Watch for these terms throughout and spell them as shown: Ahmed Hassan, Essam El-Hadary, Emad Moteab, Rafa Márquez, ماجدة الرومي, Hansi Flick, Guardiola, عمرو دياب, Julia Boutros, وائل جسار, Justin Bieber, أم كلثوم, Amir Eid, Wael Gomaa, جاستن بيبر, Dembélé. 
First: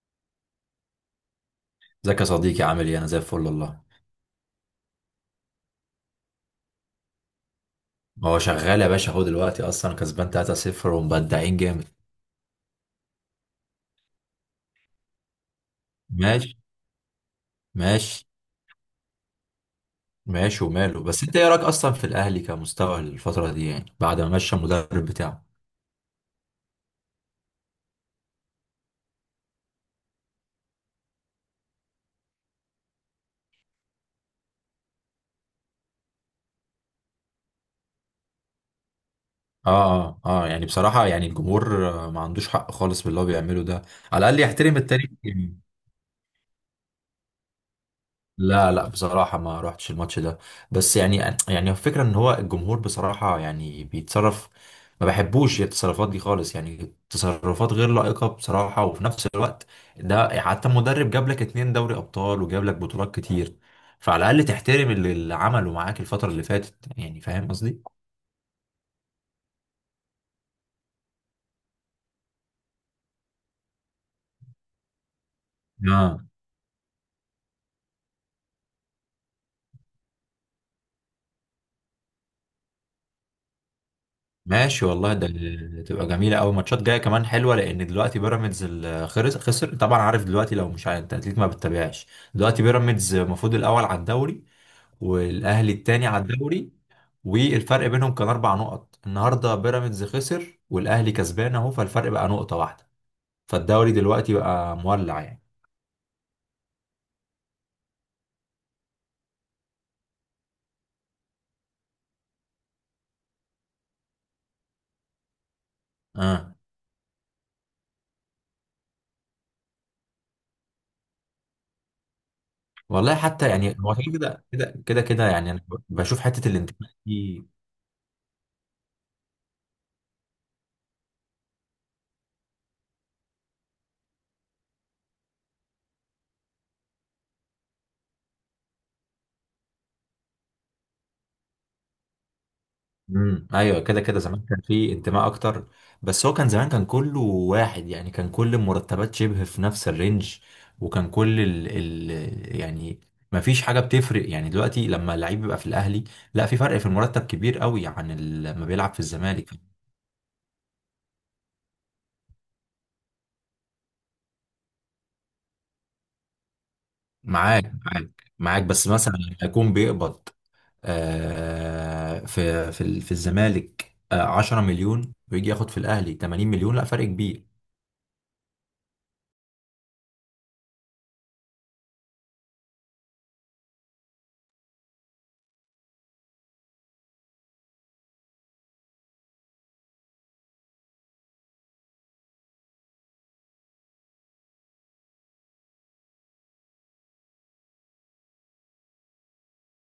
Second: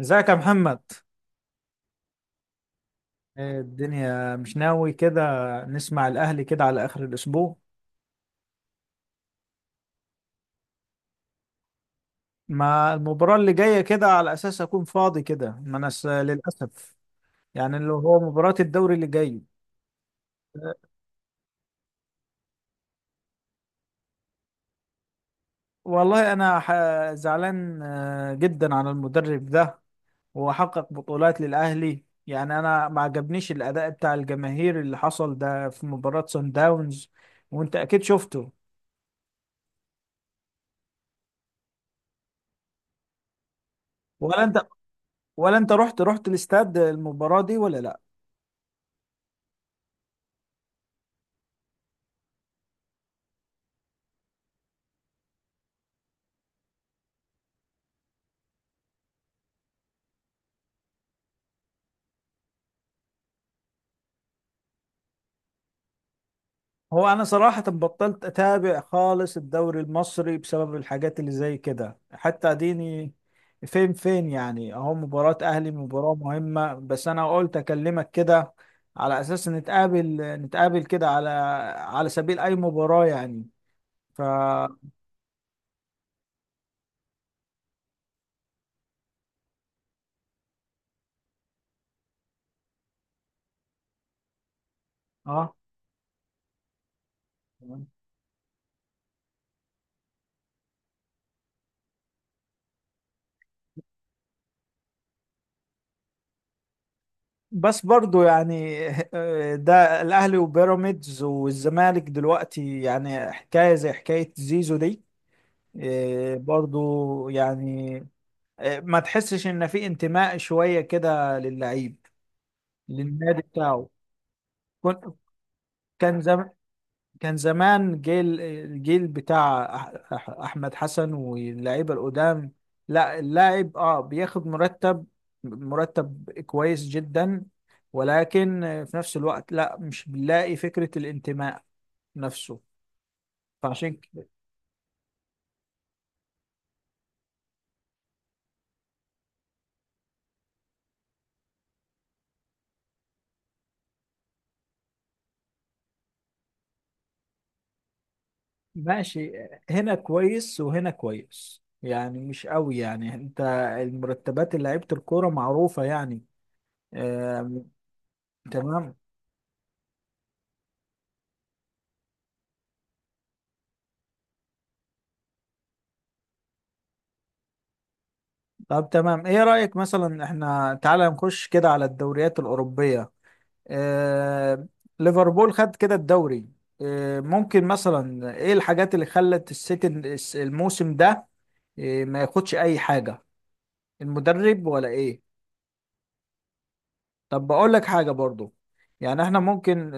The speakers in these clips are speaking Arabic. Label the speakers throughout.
Speaker 1: ازيك يا محمد؟
Speaker 2: ازيك يا صديقي؟ عامل ايه؟ انا زي الفل
Speaker 1: إيه
Speaker 2: والله.
Speaker 1: الدنيا، مش ناوي كده نسمع الاهلي كده على اخر الاسبوع؟
Speaker 2: هو شغال يا باشا، اهو دلوقتي اصلا كسبان 3-0 ومبدعين جامد.
Speaker 1: ما المباراة اللي جاية كده على اساس اكون فاضي كده، ما انا س-
Speaker 2: ماشي.
Speaker 1: للاسف، يعني اللي هو
Speaker 2: ماشي.
Speaker 1: مباراة الدوري اللي جاي.
Speaker 2: ماشي وماله، بس انت ايه رايك اصلا في الاهلي كمستوى الفتره دي، يعني بعد ما مشى المدرب بتاعه؟
Speaker 1: والله انا زعلان جدا على المدرب ده. هو حقق بطولات للاهلي، يعني انا ما عجبنيش الاداء بتاع الجماهير اللي حصل ده في مباراة سان داونز، وانت اكيد شفته.
Speaker 2: اه، اه، اه، يعني بصراحه يعني الجمهور ما عندوش حق خالص باللي هو بيعمله ده، على الاقل
Speaker 1: ولا انت
Speaker 2: يحترم التاريخ
Speaker 1: ولا
Speaker 2: يعني.
Speaker 1: انت رحت الاستاد المباراة دي ولا لا؟
Speaker 2: لا، لا، بصراحة ما روحتش الماتش ده. بس يعني، الفكرة ان هو الجمهور بصراحة يعني بيتصرف، ما بحبوش التصرفات دي خالص، يعني تصرفات غير لائقة بصراحة، وفي نفس الوقت ده حتى مدرب جاب لك اتنين دوري ابطال وجاب لك بطولات كتير، فعلى الاقل تحترم اللي عمله معاك الفترة اللي فاتت،
Speaker 1: هو
Speaker 2: يعني
Speaker 1: انا
Speaker 2: فاهم
Speaker 1: صراحة
Speaker 2: قصدي؟
Speaker 1: بطلت اتابع خالص الدوري المصري بسبب الحاجات اللي زي كده، حتى اديني فين، يعني اهو مباراة اهلي مباراة
Speaker 2: اه
Speaker 1: مهمة، بس انا قلت اكلمك كده على اساس نتقابل كده على سبيل اي مباراة يعني. ف
Speaker 2: ماشي والله، تبقى جميله قوي، ماتشات جايه كمان حلوه، لان دلوقتي بيراميدز خسر، طبعا عارف دلوقتي، لو مش عارف انت اكيد ما بتتابعش. دلوقتي بيراميدز المفروض الاول على الدوري،
Speaker 1: اه،
Speaker 2: والاهلي التاني على الدوري، والفرق بينهم كان اربع نقط، النهارده بيراميدز خسر والاهلي كسبان اهو، فالفرق بقى نقطه واحده، فالدوري دلوقتي بقى مولع يعني.
Speaker 1: بس برضو يعني ده الاهلي وبيراميدز والزمالك دلوقتي يعني حكاية زي حكاية زيزو دي. إيه،
Speaker 2: اه
Speaker 1: برضو يعني ما تحسش ان في انتماء شويه كده للعيب
Speaker 2: والله،
Speaker 1: للنادي
Speaker 2: حتى يعني
Speaker 1: بتاعه.
Speaker 2: هو كده كده كده كده
Speaker 1: كنت
Speaker 2: كده يعني انا
Speaker 1: كان
Speaker 2: بشوف
Speaker 1: زم...
Speaker 2: حته الانتماء
Speaker 1: كان
Speaker 2: دي.
Speaker 1: زمان الجيل بتاع احمد حسن واللعيبه القدام. لا، اللاعب بياخد مرتب كويس جدا، ولكن في نفس الوقت لا، مش بنلاقي فكره الانتماء نفسه.
Speaker 2: ايوه
Speaker 1: فعشان
Speaker 2: كده كده، زمان كان في انتماء اكتر، بس هو كان زمان كان كله واحد، يعني كان كل المرتبات شبه في نفس الرينج، وكان كل ال يعني ما فيش حاجه بتفرق، يعني دلوقتي لما اللعيب بيبقى في الاهلي، لا في فرق في المرتب كبير قوي عن لما بيلعب في
Speaker 1: ماشي،
Speaker 2: الزمالك.
Speaker 1: هنا كويس وهنا كويس يعني، مش قوي يعني انت، المرتبات اللي لعيبة الكورة معروفة يعني. آه،
Speaker 2: معاك، معاك، معاك، بس
Speaker 1: تمام.
Speaker 2: مثلا لما يكون بيقبض في الزمالك 10 مليون ويجي ياخد في الاهلي 80 مليون، لا فرق كبير.
Speaker 1: طب تمام، ايه رأيك مثلا احنا تعالى نخش كده على الدوريات الأوروبية. آه، ليفربول خد كده الدوري. آه، ممكن مثلا ايه الحاجات اللي خلت السيتي الموسم ده آه ما ياخدش اي حاجة، المدرب ولا ايه؟ طب بقول لك حاجة برضو، يعني احنا ممكن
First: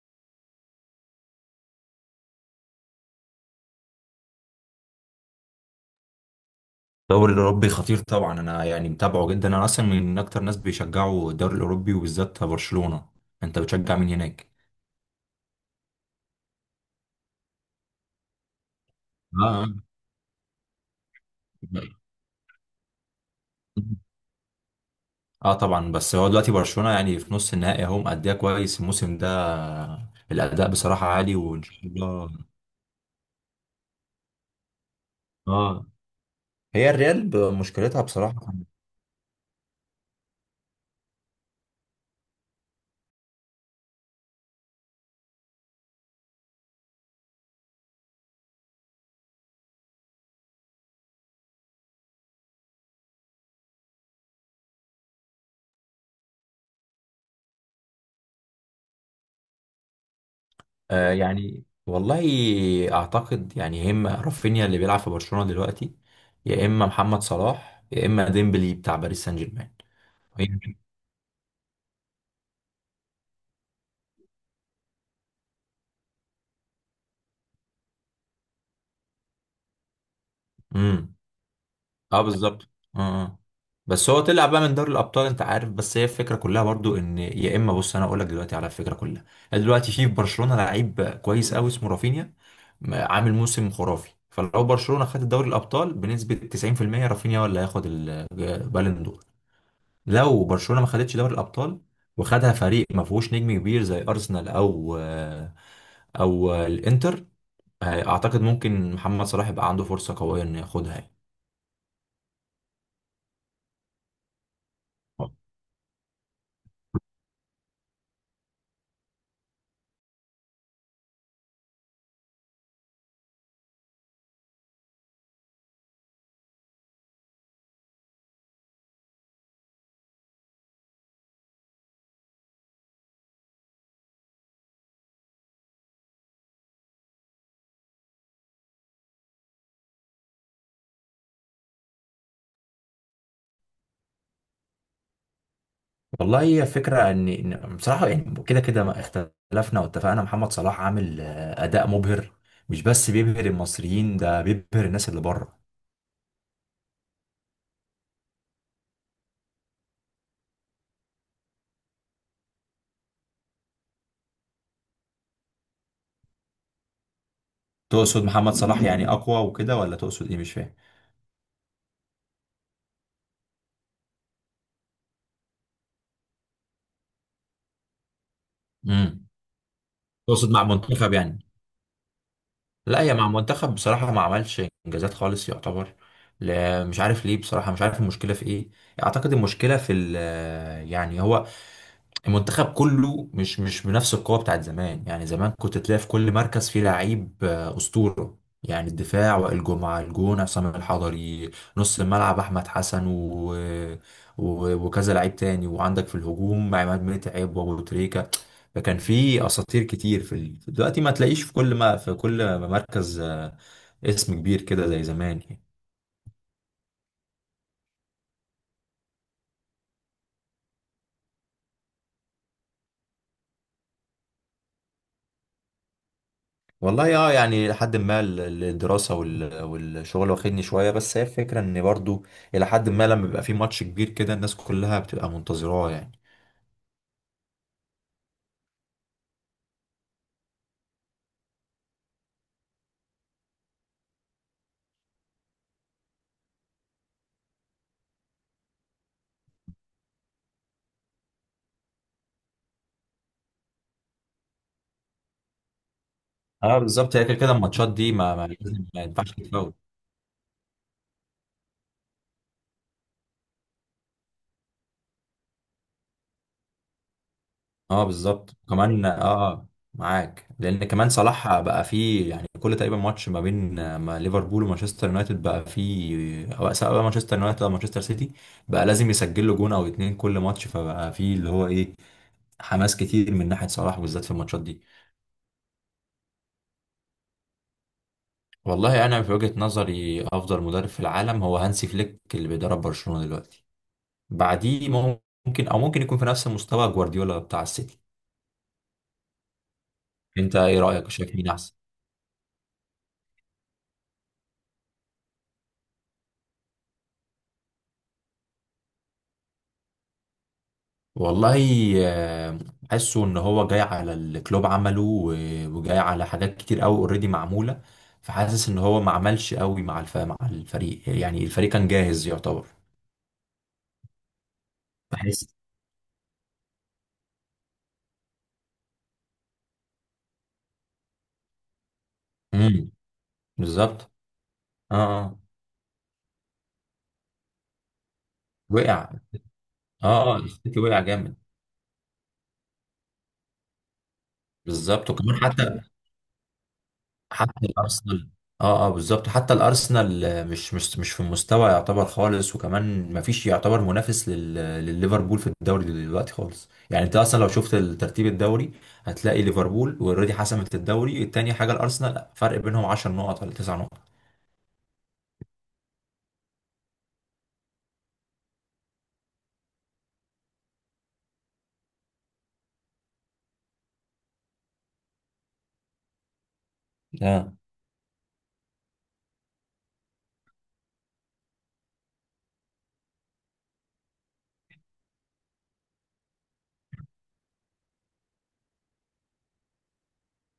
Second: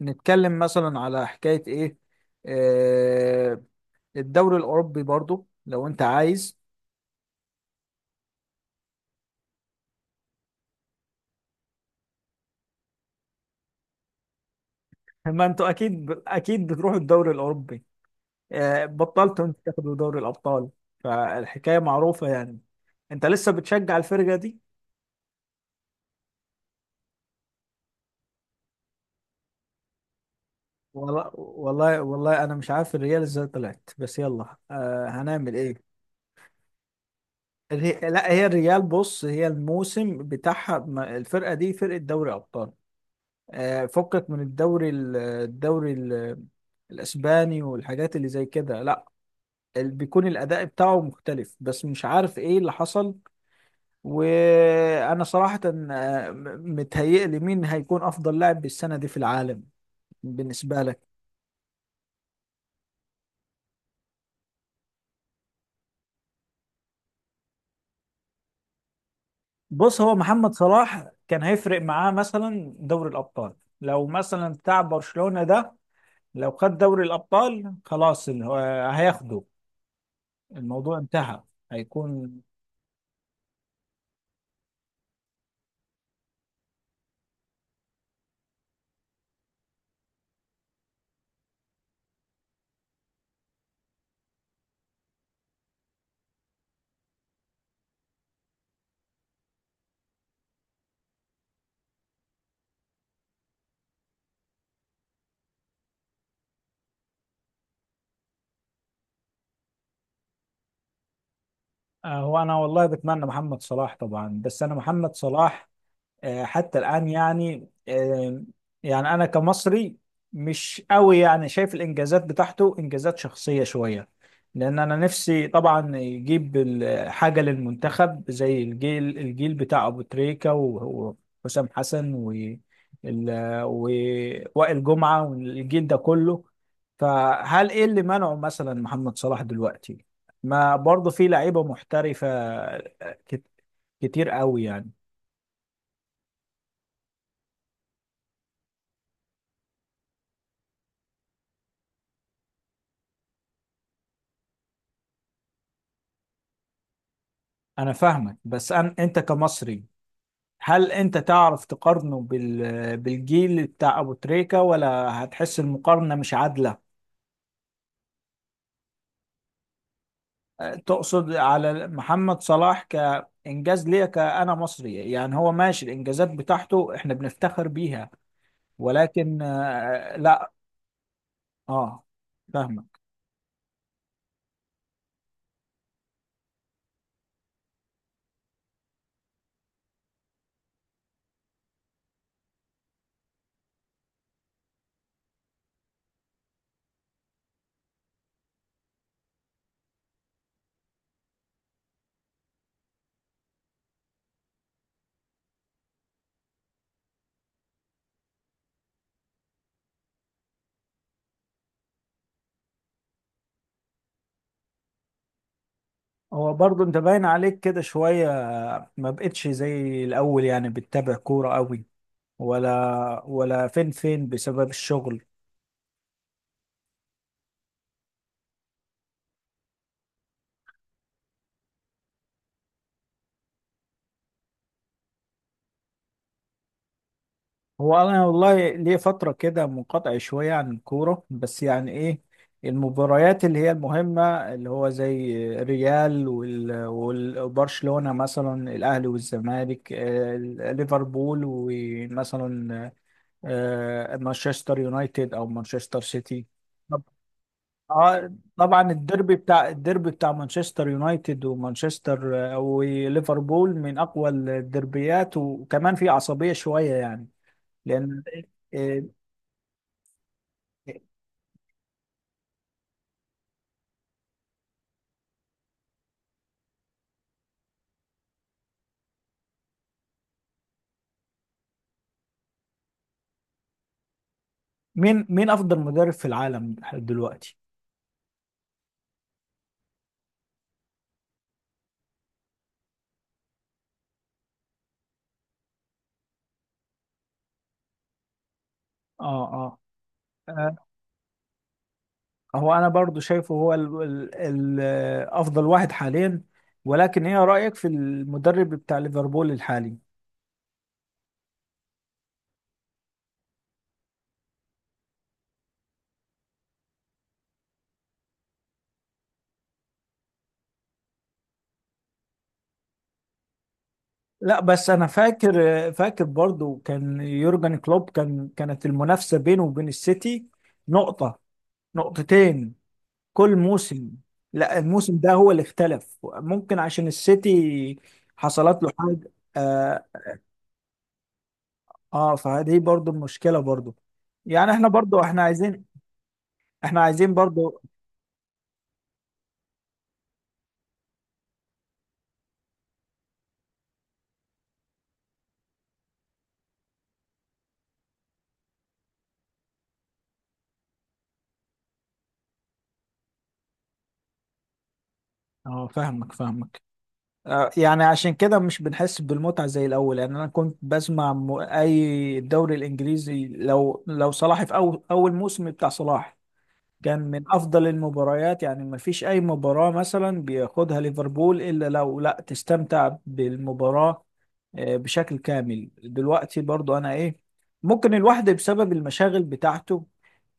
Speaker 1: نتكلم مثلا على حكاية ايه، آه، الدوري الأوروبي برضو لو انت عايز.
Speaker 2: الدوري الأوروبي خطير طبعا، أنا يعني متابعه جدا، أنا أصلا من أكتر ناس بيشجعوا الدوري الأوروبي وبالذات برشلونة. أنت بتشجع مين هناك؟
Speaker 1: ما انتوا اكيد اكيد بتروحوا الدوري الأوروبي، آه، بطلتوا انت
Speaker 2: اه،
Speaker 1: تاخدوا دوري الأبطال، فالحكاية معروفة يعني. انت لسه بتشجع الفرقة دي؟
Speaker 2: أه طبعا، بس هو دلوقتي برشلونة يعني في نص النهائي أهو، مأديها كويس الموسم ده، الأداء بصراحة
Speaker 1: والله
Speaker 2: عالي، وإن شاء
Speaker 1: والله
Speaker 2: الله.
Speaker 1: والله انا مش عارف الريال ازاي طلعت، بس يلا، آه، هنعمل ايه.
Speaker 2: اه، هي الريال مشكلتها
Speaker 1: لا، هي
Speaker 2: بصراحة.
Speaker 1: الريال، بص، هي الموسم بتاعها الفرقة دي فرقة دوري أبطال. فكك من الدوري الاسباني والحاجات اللي زي كده. لا، بيكون الاداء بتاعه مختلف، بس مش عارف ايه اللي حصل. وانا صراحة، متهيئلي مين هيكون افضل لاعب بالسنة دي في العالم بالنسبة لك؟
Speaker 2: يعني والله، أعتقد يعني يا إما رافينيا اللي بيلعب في برشلونة دلوقتي، يا إما محمد صلاح، يا إما ديمبلي بتاع باريس سان
Speaker 1: بص، هو محمد صلاح كان هيفرق معاه مثلا دوري الابطال، لو مثلا بتاع برشلونة ده لو خد دوري الابطال خلاص، هو هياخده، الموضوع
Speaker 2: جيرمان.
Speaker 1: انتهى،
Speaker 2: اه
Speaker 1: هيكون.
Speaker 2: بالظبط. اه، آه. بس هو طلع بقى من دوري الابطال انت عارف، بس هي الفكره كلها برضو، ان يا اما بص انا اقول لك دلوقتي على الفكره كلها، يعني دلوقتي في برشلونه لعيب كويس قوي اسمه رافينيا، عامل موسم خرافي، فلو برشلونه خد دوري الابطال بنسبه 90% رافينيا هو اللي هياخد البالون دور، لو برشلونه ما خدتش دوري الابطال وخدها فريق ما فيهوش نجم كبير زي ارسنال او الانتر، اعتقد ممكن محمد صلاح يبقى عنده فرصه قويه انه ياخدها يعني.
Speaker 1: هو انا والله بتمنى محمد صلاح طبعا، بس انا محمد صلاح حتى الآن يعني، يعني أنا كمصري مش قوي يعني شايف الإنجازات بتاعته إنجازات شخصية شوية، لأن أنا نفسي طبعا يجيب حاجة للمنتخب زي الجيل بتاع أبو تريكة، وحسام حسن ال- ووائل جمعة والجيل ده كله. فهل إيه اللي منعه مثلا محمد صلاح دلوقتي؟ ما برضه في لعيبة محترفة كت- كتير قوي يعني.
Speaker 2: والله هي فكرة ان بصراحة، يعني كده كده ما اختلفنا واتفقنا، محمد صلاح عامل اداء مبهر، مش بس بيبهر المصريين، ده بيبهر الناس اللي بره.
Speaker 1: انا فاهمك، بس انت كمصري هل انت تعرف تقارنه بالجيل بتاع ابو تريكة، ولا هتحس المقارنة مش عادلة؟
Speaker 2: تقصد محمد صلاح يعني اقوى وكده، ولا تقصد ايه؟ مش
Speaker 1: أه،
Speaker 2: فاهم.
Speaker 1: تقصد على محمد صلاح كإنجاز ليا كأنا مصري؟ يعني هو ماشي الإنجازات بتاعته احنا بنفتخر بيها،
Speaker 2: امم
Speaker 1: ولكن
Speaker 2: تقصد
Speaker 1: لا.
Speaker 2: مع منتخب يعني؟
Speaker 1: اه، فاهمك.
Speaker 2: لا هي مع منتخب بصراحة ما عملش انجازات خالص يعتبر، لا مش عارف ليه بصراحة، مش عارف المشكلة في ايه، اعتقد المشكلة في يعني هو المنتخب كله مش بنفس القوة بتاعت زمان، يعني زمان كنت تلاقي في كل مركز فيه لعيب أسطورة، يعني الدفاع وائل جمعة، الجون عصام الحضري، نص الملعب أحمد حسن وكذا لعيب تاني، وعندك في الهجوم عماد متعب وأبو تريكة، فكان في أساطير كتير دلوقتي ما تلاقيش في كل، ما في كل مركز اسم كبير كده زي زمان يعني.
Speaker 1: هو برضه انت باين عليك كده شوية ما بقتش زي الأول يعني بتتابع كورة قوي؟ ولا فين بسبب الشغل؟
Speaker 2: والله اه يعني، لحد ما الدراسة والشغل واخدني شوية، بس هي الفكرة ان برضو الى حد ما، لما بيبقى في ماتش كبير كده الناس كلها بتبقى منتظراه يعني.
Speaker 1: هو انا والله ليه فتره كده منقطع شويه عن الكوره، بس يعني ايه، المباريات اللي هي المهمه، اللي هو زي ريال والبرشلونه، مثلا الاهلي والزمالك ليفربول ومثلا مانشستر يونايتد او مانشستر سيتي.
Speaker 2: اه
Speaker 1: طب-
Speaker 2: بالظبط، هي كده كده الماتشات دي ما لازم
Speaker 1: طبعا
Speaker 2: ما ينفعش
Speaker 1: الديربي بتاع
Speaker 2: تتفوت.
Speaker 1: الديربي بتاع مانشستر يونايتد ومانشستر وليفربول من اقوى الديربيات، وكمان في عصبيه شويه يعني
Speaker 2: اه
Speaker 1: لان
Speaker 2: بالظبط
Speaker 1: آه،
Speaker 2: كمان، اه معاك، لان كمان صلاح بقى فيه، يعني كل تقريبا ماتش ما بين آه، ما ليفربول ومانشستر يونايتد بقى فيه، او سواء بقى مانشستر يونايتد او مانشستر سيتي، بقى لازم يسجل له جون او اتنين كل ماتش، فبقى فيه اللي هو ايه، حماس كتير من ناحية صلاح بالذات في الماتشات دي.
Speaker 1: مين افضل مدرب في العالم دلوقتي؟
Speaker 2: والله انا في وجهة نظري افضل مدرب في العالم هو هانسي فليك اللي بيدرب برشلونة دلوقتي، بعديه ممكن، او ممكن يكون في نفس مستوى جوارديولا بتاع السيتي.
Speaker 1: اه اه
Speaker 2: انت ايه
Speaker 1: آه،
Speaker 2: رأيك، شايف مين احسن؟
Speaker 1: هو انا برضو شايفه هو ال افضل واحد حاليا، ولكن ايه رايك في المدرب بتاع ليفربول الحالي؟
Speaker 2: والله آه، حاسه ان هو جاي على الكلوب عمله وجاي على حاجات كتير قوي اوريدي معمولة، فحاسس ان هو ما عملش قوي مع مع الفريق، يعني الفريق كان جاهز يعتبر،
Speaker 1: لا، بس انا
Speaker 2: بحس.
Speaker 1: فاكر برضو كان يورجن كلوب، كانت المنافسه بينه وبين السيتي نقطه، نقطتين
Speaker 2: امم
Speaker 1: كل موسم.
Speaker 2: بالظبط.
Speaker 1: لا،
Speaker 2: اه،
Speaker 1: الموسم ده
Speaker 2: آه.
Speaker 1: هو اللي اختلف، ممكن عشان السيتي حصلت له
Speaker 2: وقع.
Speaker 1: حاجه. آه،
Speaker 2: اه، اه، السيتي وقع جامد.
Speaker 1: اه، فدي برضو المشكلة برضو، يعني احنا
Speaker 2: بالظبط،
Speaker 1: برضو
Speaker 2: وكمان
Speaker 1: احنا
Speaker 2: حتى
Speaker 1: عايزين احنا عايزين
Speaker 2: حتى
Speaker 1: برضو.
Speaker 2: الارسنال. اه، اه بالظبط، حتى الارسنال مش في المستوى يعتبر خالص، وكمان ما فيش يعتبر منافس لليفربول في الدوري دلوقتي خالص، يعني انت اصلا لو شفت ترتيب الدوري هتلاقي ليفربول اوريدي حسمت الدوري، التاني حاجه الارسنال فرق بينهم 10 نقط ولا 9 نقط.
Speaker 1: اه، فاهمك. آه، يعني عشان كده مش بنحس بالمتعة زي الأول، يعني أنا كنت بسمع أي الدوري الإنجليزي، لو صلاح في أول موسم بتاع صلاح كان من
Speaker 2: اه
Speaker 1: أفضل المباريات، يعني ما فيش أي مباراة مثلا بياخدها ليفربول إلا لو لا تستمتع بالمباراة بشكل كامل. دلوقتي برضو أنا إيه، ممكن الواحد بسبب المشاغل بتاعته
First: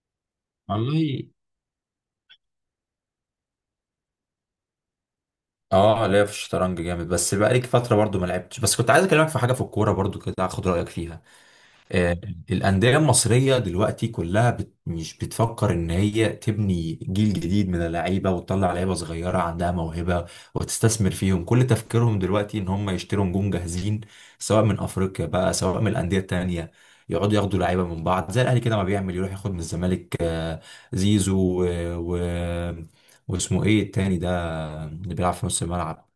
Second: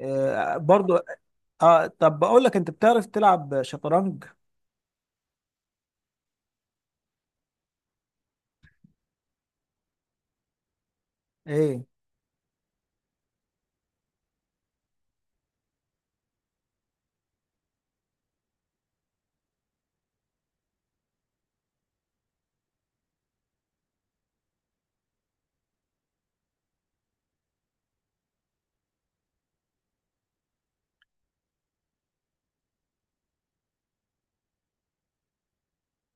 Speaker 1: برضو.
Speaker 2: والله
Speaker 1: اه، طب بقول لك، انت بتعرف تلعب شطرنج؟
Speaker 2: اه، لا في الشطرنج جامد، بس بقالي فتره برضو ما لعبتش، بس كنت عايز اكلمك في حاجه في الكوره برضو كده، اخد رايك فيها.
Speaker 1: ايه
Speaker 2: آه، الأندية المصرية دلوقتي كلها مش بتفكر إن هي تبني جيل جديد من اللعيبة وتطلع لعيبة صغيرة عندها موهبة وتستثمر فيهم، كل تفكيرهم دلوقتي إن هم يشتروا نجوم جاهزين، سواء من أفريقيا بقى، سواء من الأندية التانية، يقعدوا ياخدوا لعيبة من بعض، زي الأهلي كده ما بيعمل، يروح ياخد من الزمالك زيزو و... و... واسمه إيه التاني ده، اللي بيلعب في نص الملعب،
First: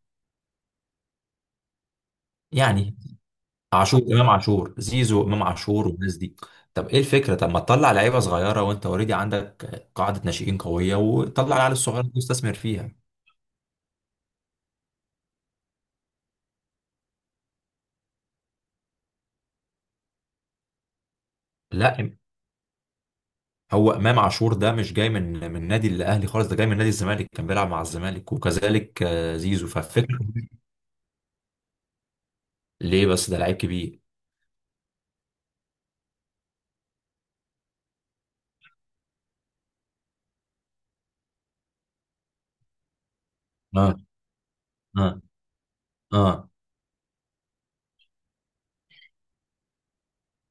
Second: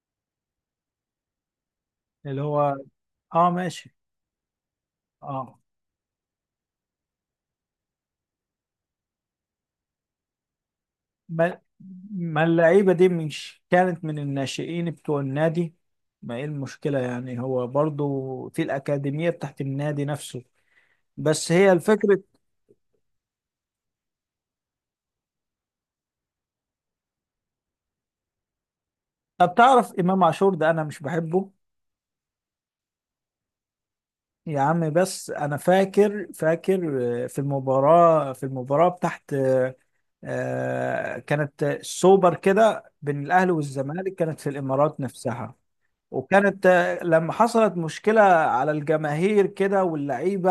Speaker 1: اللي هو؟
Speaker 2: يعني
Speaker 1: اه، ماشي.
Speaker 2: عاشور، امام عاشور، زيزو، امام
Speaker 1: اه،
Speaker 2: عاشور والناس دي. طب ايه الفكره؟ طب ما تطلع لعيبه صغيره، وانت اوريدي عندك قاعده ناشئين قويه، وطلع
Speaker 1: ما,
Speaker 2: العيال الصغيره دي
Speaker 1: ما
Speaker 2: واستثمر
Speaker 1: اللعيبه
Speaker 2: فيها.
Speaker 1: دي مش كانت من الناشئين بتوع النادي؟ ما ايه المشكله، يعني هو برضو في الاكاديميه بتاعت النادي نفسه، بس هي
Speaker 2: لا
Speaker 1: الفكره.
Speaker 2: هو امام عاشور ده مش جاي من نادي الاهلي خالص، ده جاي من نادي الزمالك، كان بيلعب مع الزمالك، وكذلك
Speaker 1: طب
Speaker 2: زيزو،
Speaker 1: تعرف
Speaker 2: فالفكره.
Speaker 1: امام عاشور ده انا مش بحبه.
Speaker 2: ليه بس؟ ده لعيب كبير.
Speaker 1: يا عم، بس انا فاكر في المباراه بتاعت كانت السوبر كده بين الاهلي
Speaker 2: اه،
Speaker 1: والزمالك، كانت في الامارات
Speaker 2: اه،
Speaker 1: نفسها،
Speaker 2: اه،
Speaker 1: وكانت لما حصلت مشكله على الجماهير كده واللعيبه،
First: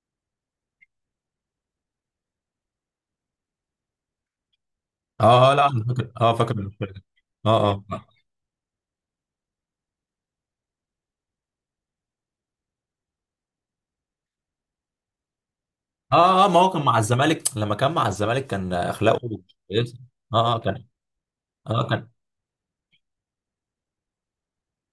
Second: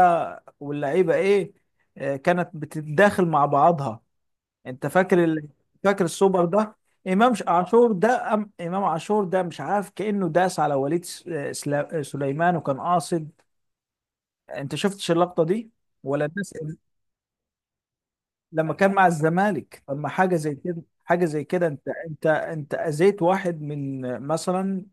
Speaker 1: واللعيبه ايه كانت بتتداخل مع بعضها. انت فاكر
Speaker 2: اه، لا انا
Speaker 1: فاكر
Speaker 2: فاكر، اه
Speaker 1: السوبر
Speaker 2: فاكر
Speaker 1: ده؟
Speaker 2: الفرقة. اه، اه،
Speaker 1: عاشور
Speaker 2: اه،
Speaker 1: ده امام عاشور ده مش عارف كانه داس على وليد سليمان وكان قاصد. انت شفتش اللقطه دي ولا
Speaker 2: اه،
Speaker 1: الناس؟
Speaker 2: ما هو كان مع الزمالك، لما كان مع الزمالك كان
Speaker 1: لما كان مع
Speaker 2: اخلاقه
Speaker 1: الزمالك، طب
Speaker 2: كويسه.
Speaker 1: ما حاجه زي
Speaker 2: اه، اه
Speaker 1: كده،
Speaker 2: كان، اه
Speaker 1: انت
Speaker 2: كان.
Speaker 1: اذيت واحد من مثلا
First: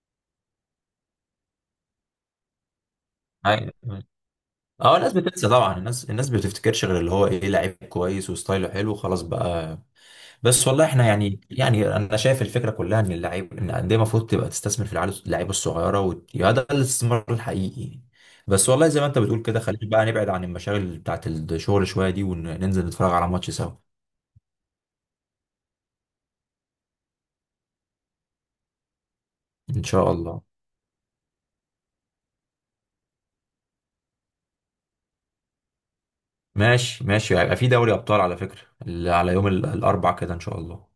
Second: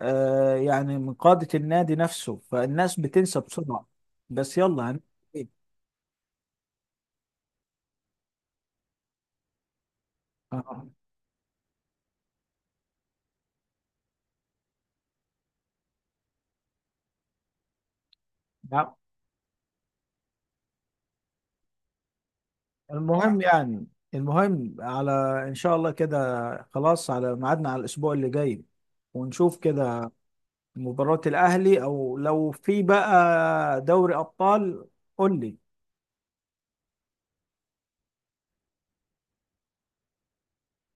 Speaker 1: يعني من قاده النادي نفسه، فالناس بتنسى
Speaker 2: أيوة.
Speaker 1: بسرعه. بس يلا
Speaker 2: اه الناس بتنسى طبعا، الناس بتفتكرش غير اللي هو ايه لعيب كويس وستايله حلو، خلاص بقى. بس والله
Speaker 1: آه.
Speaker 2: احنا يعني، انا شايف الفكره كلها ان اللعيب، ان الانديه المفروض تبقى تستثمر في اللعيبه الصغيره، وده الاستثمار الحقيقي. بس والله
Speaker 1: نعم.
Speaker 2: زي ما انت بتقول كده، خلينا بقى نبعد عن المشاغل بتاعت الشغل شويه دي، وننزل نتفرج على
Speaker 1: المهم
Speaker 2: ماتش سوا.
Speaker 1: يعني المهم على ان شاء الله كده، خلاص على ميعادنا على الاسبوع اللي جاي، ونشوف
Speaker 2: ان
Speaker 1: كده
Speaker 2: شاء الله.
Speaker 1: مباراة الاهلي، او لو في بقى دوري ابطال، قول لي.
Speaker 2: ماشي، ماشي هيبقى في دوري ابطال على فكره، اللي على يوم الاربع كده ان شاء الله.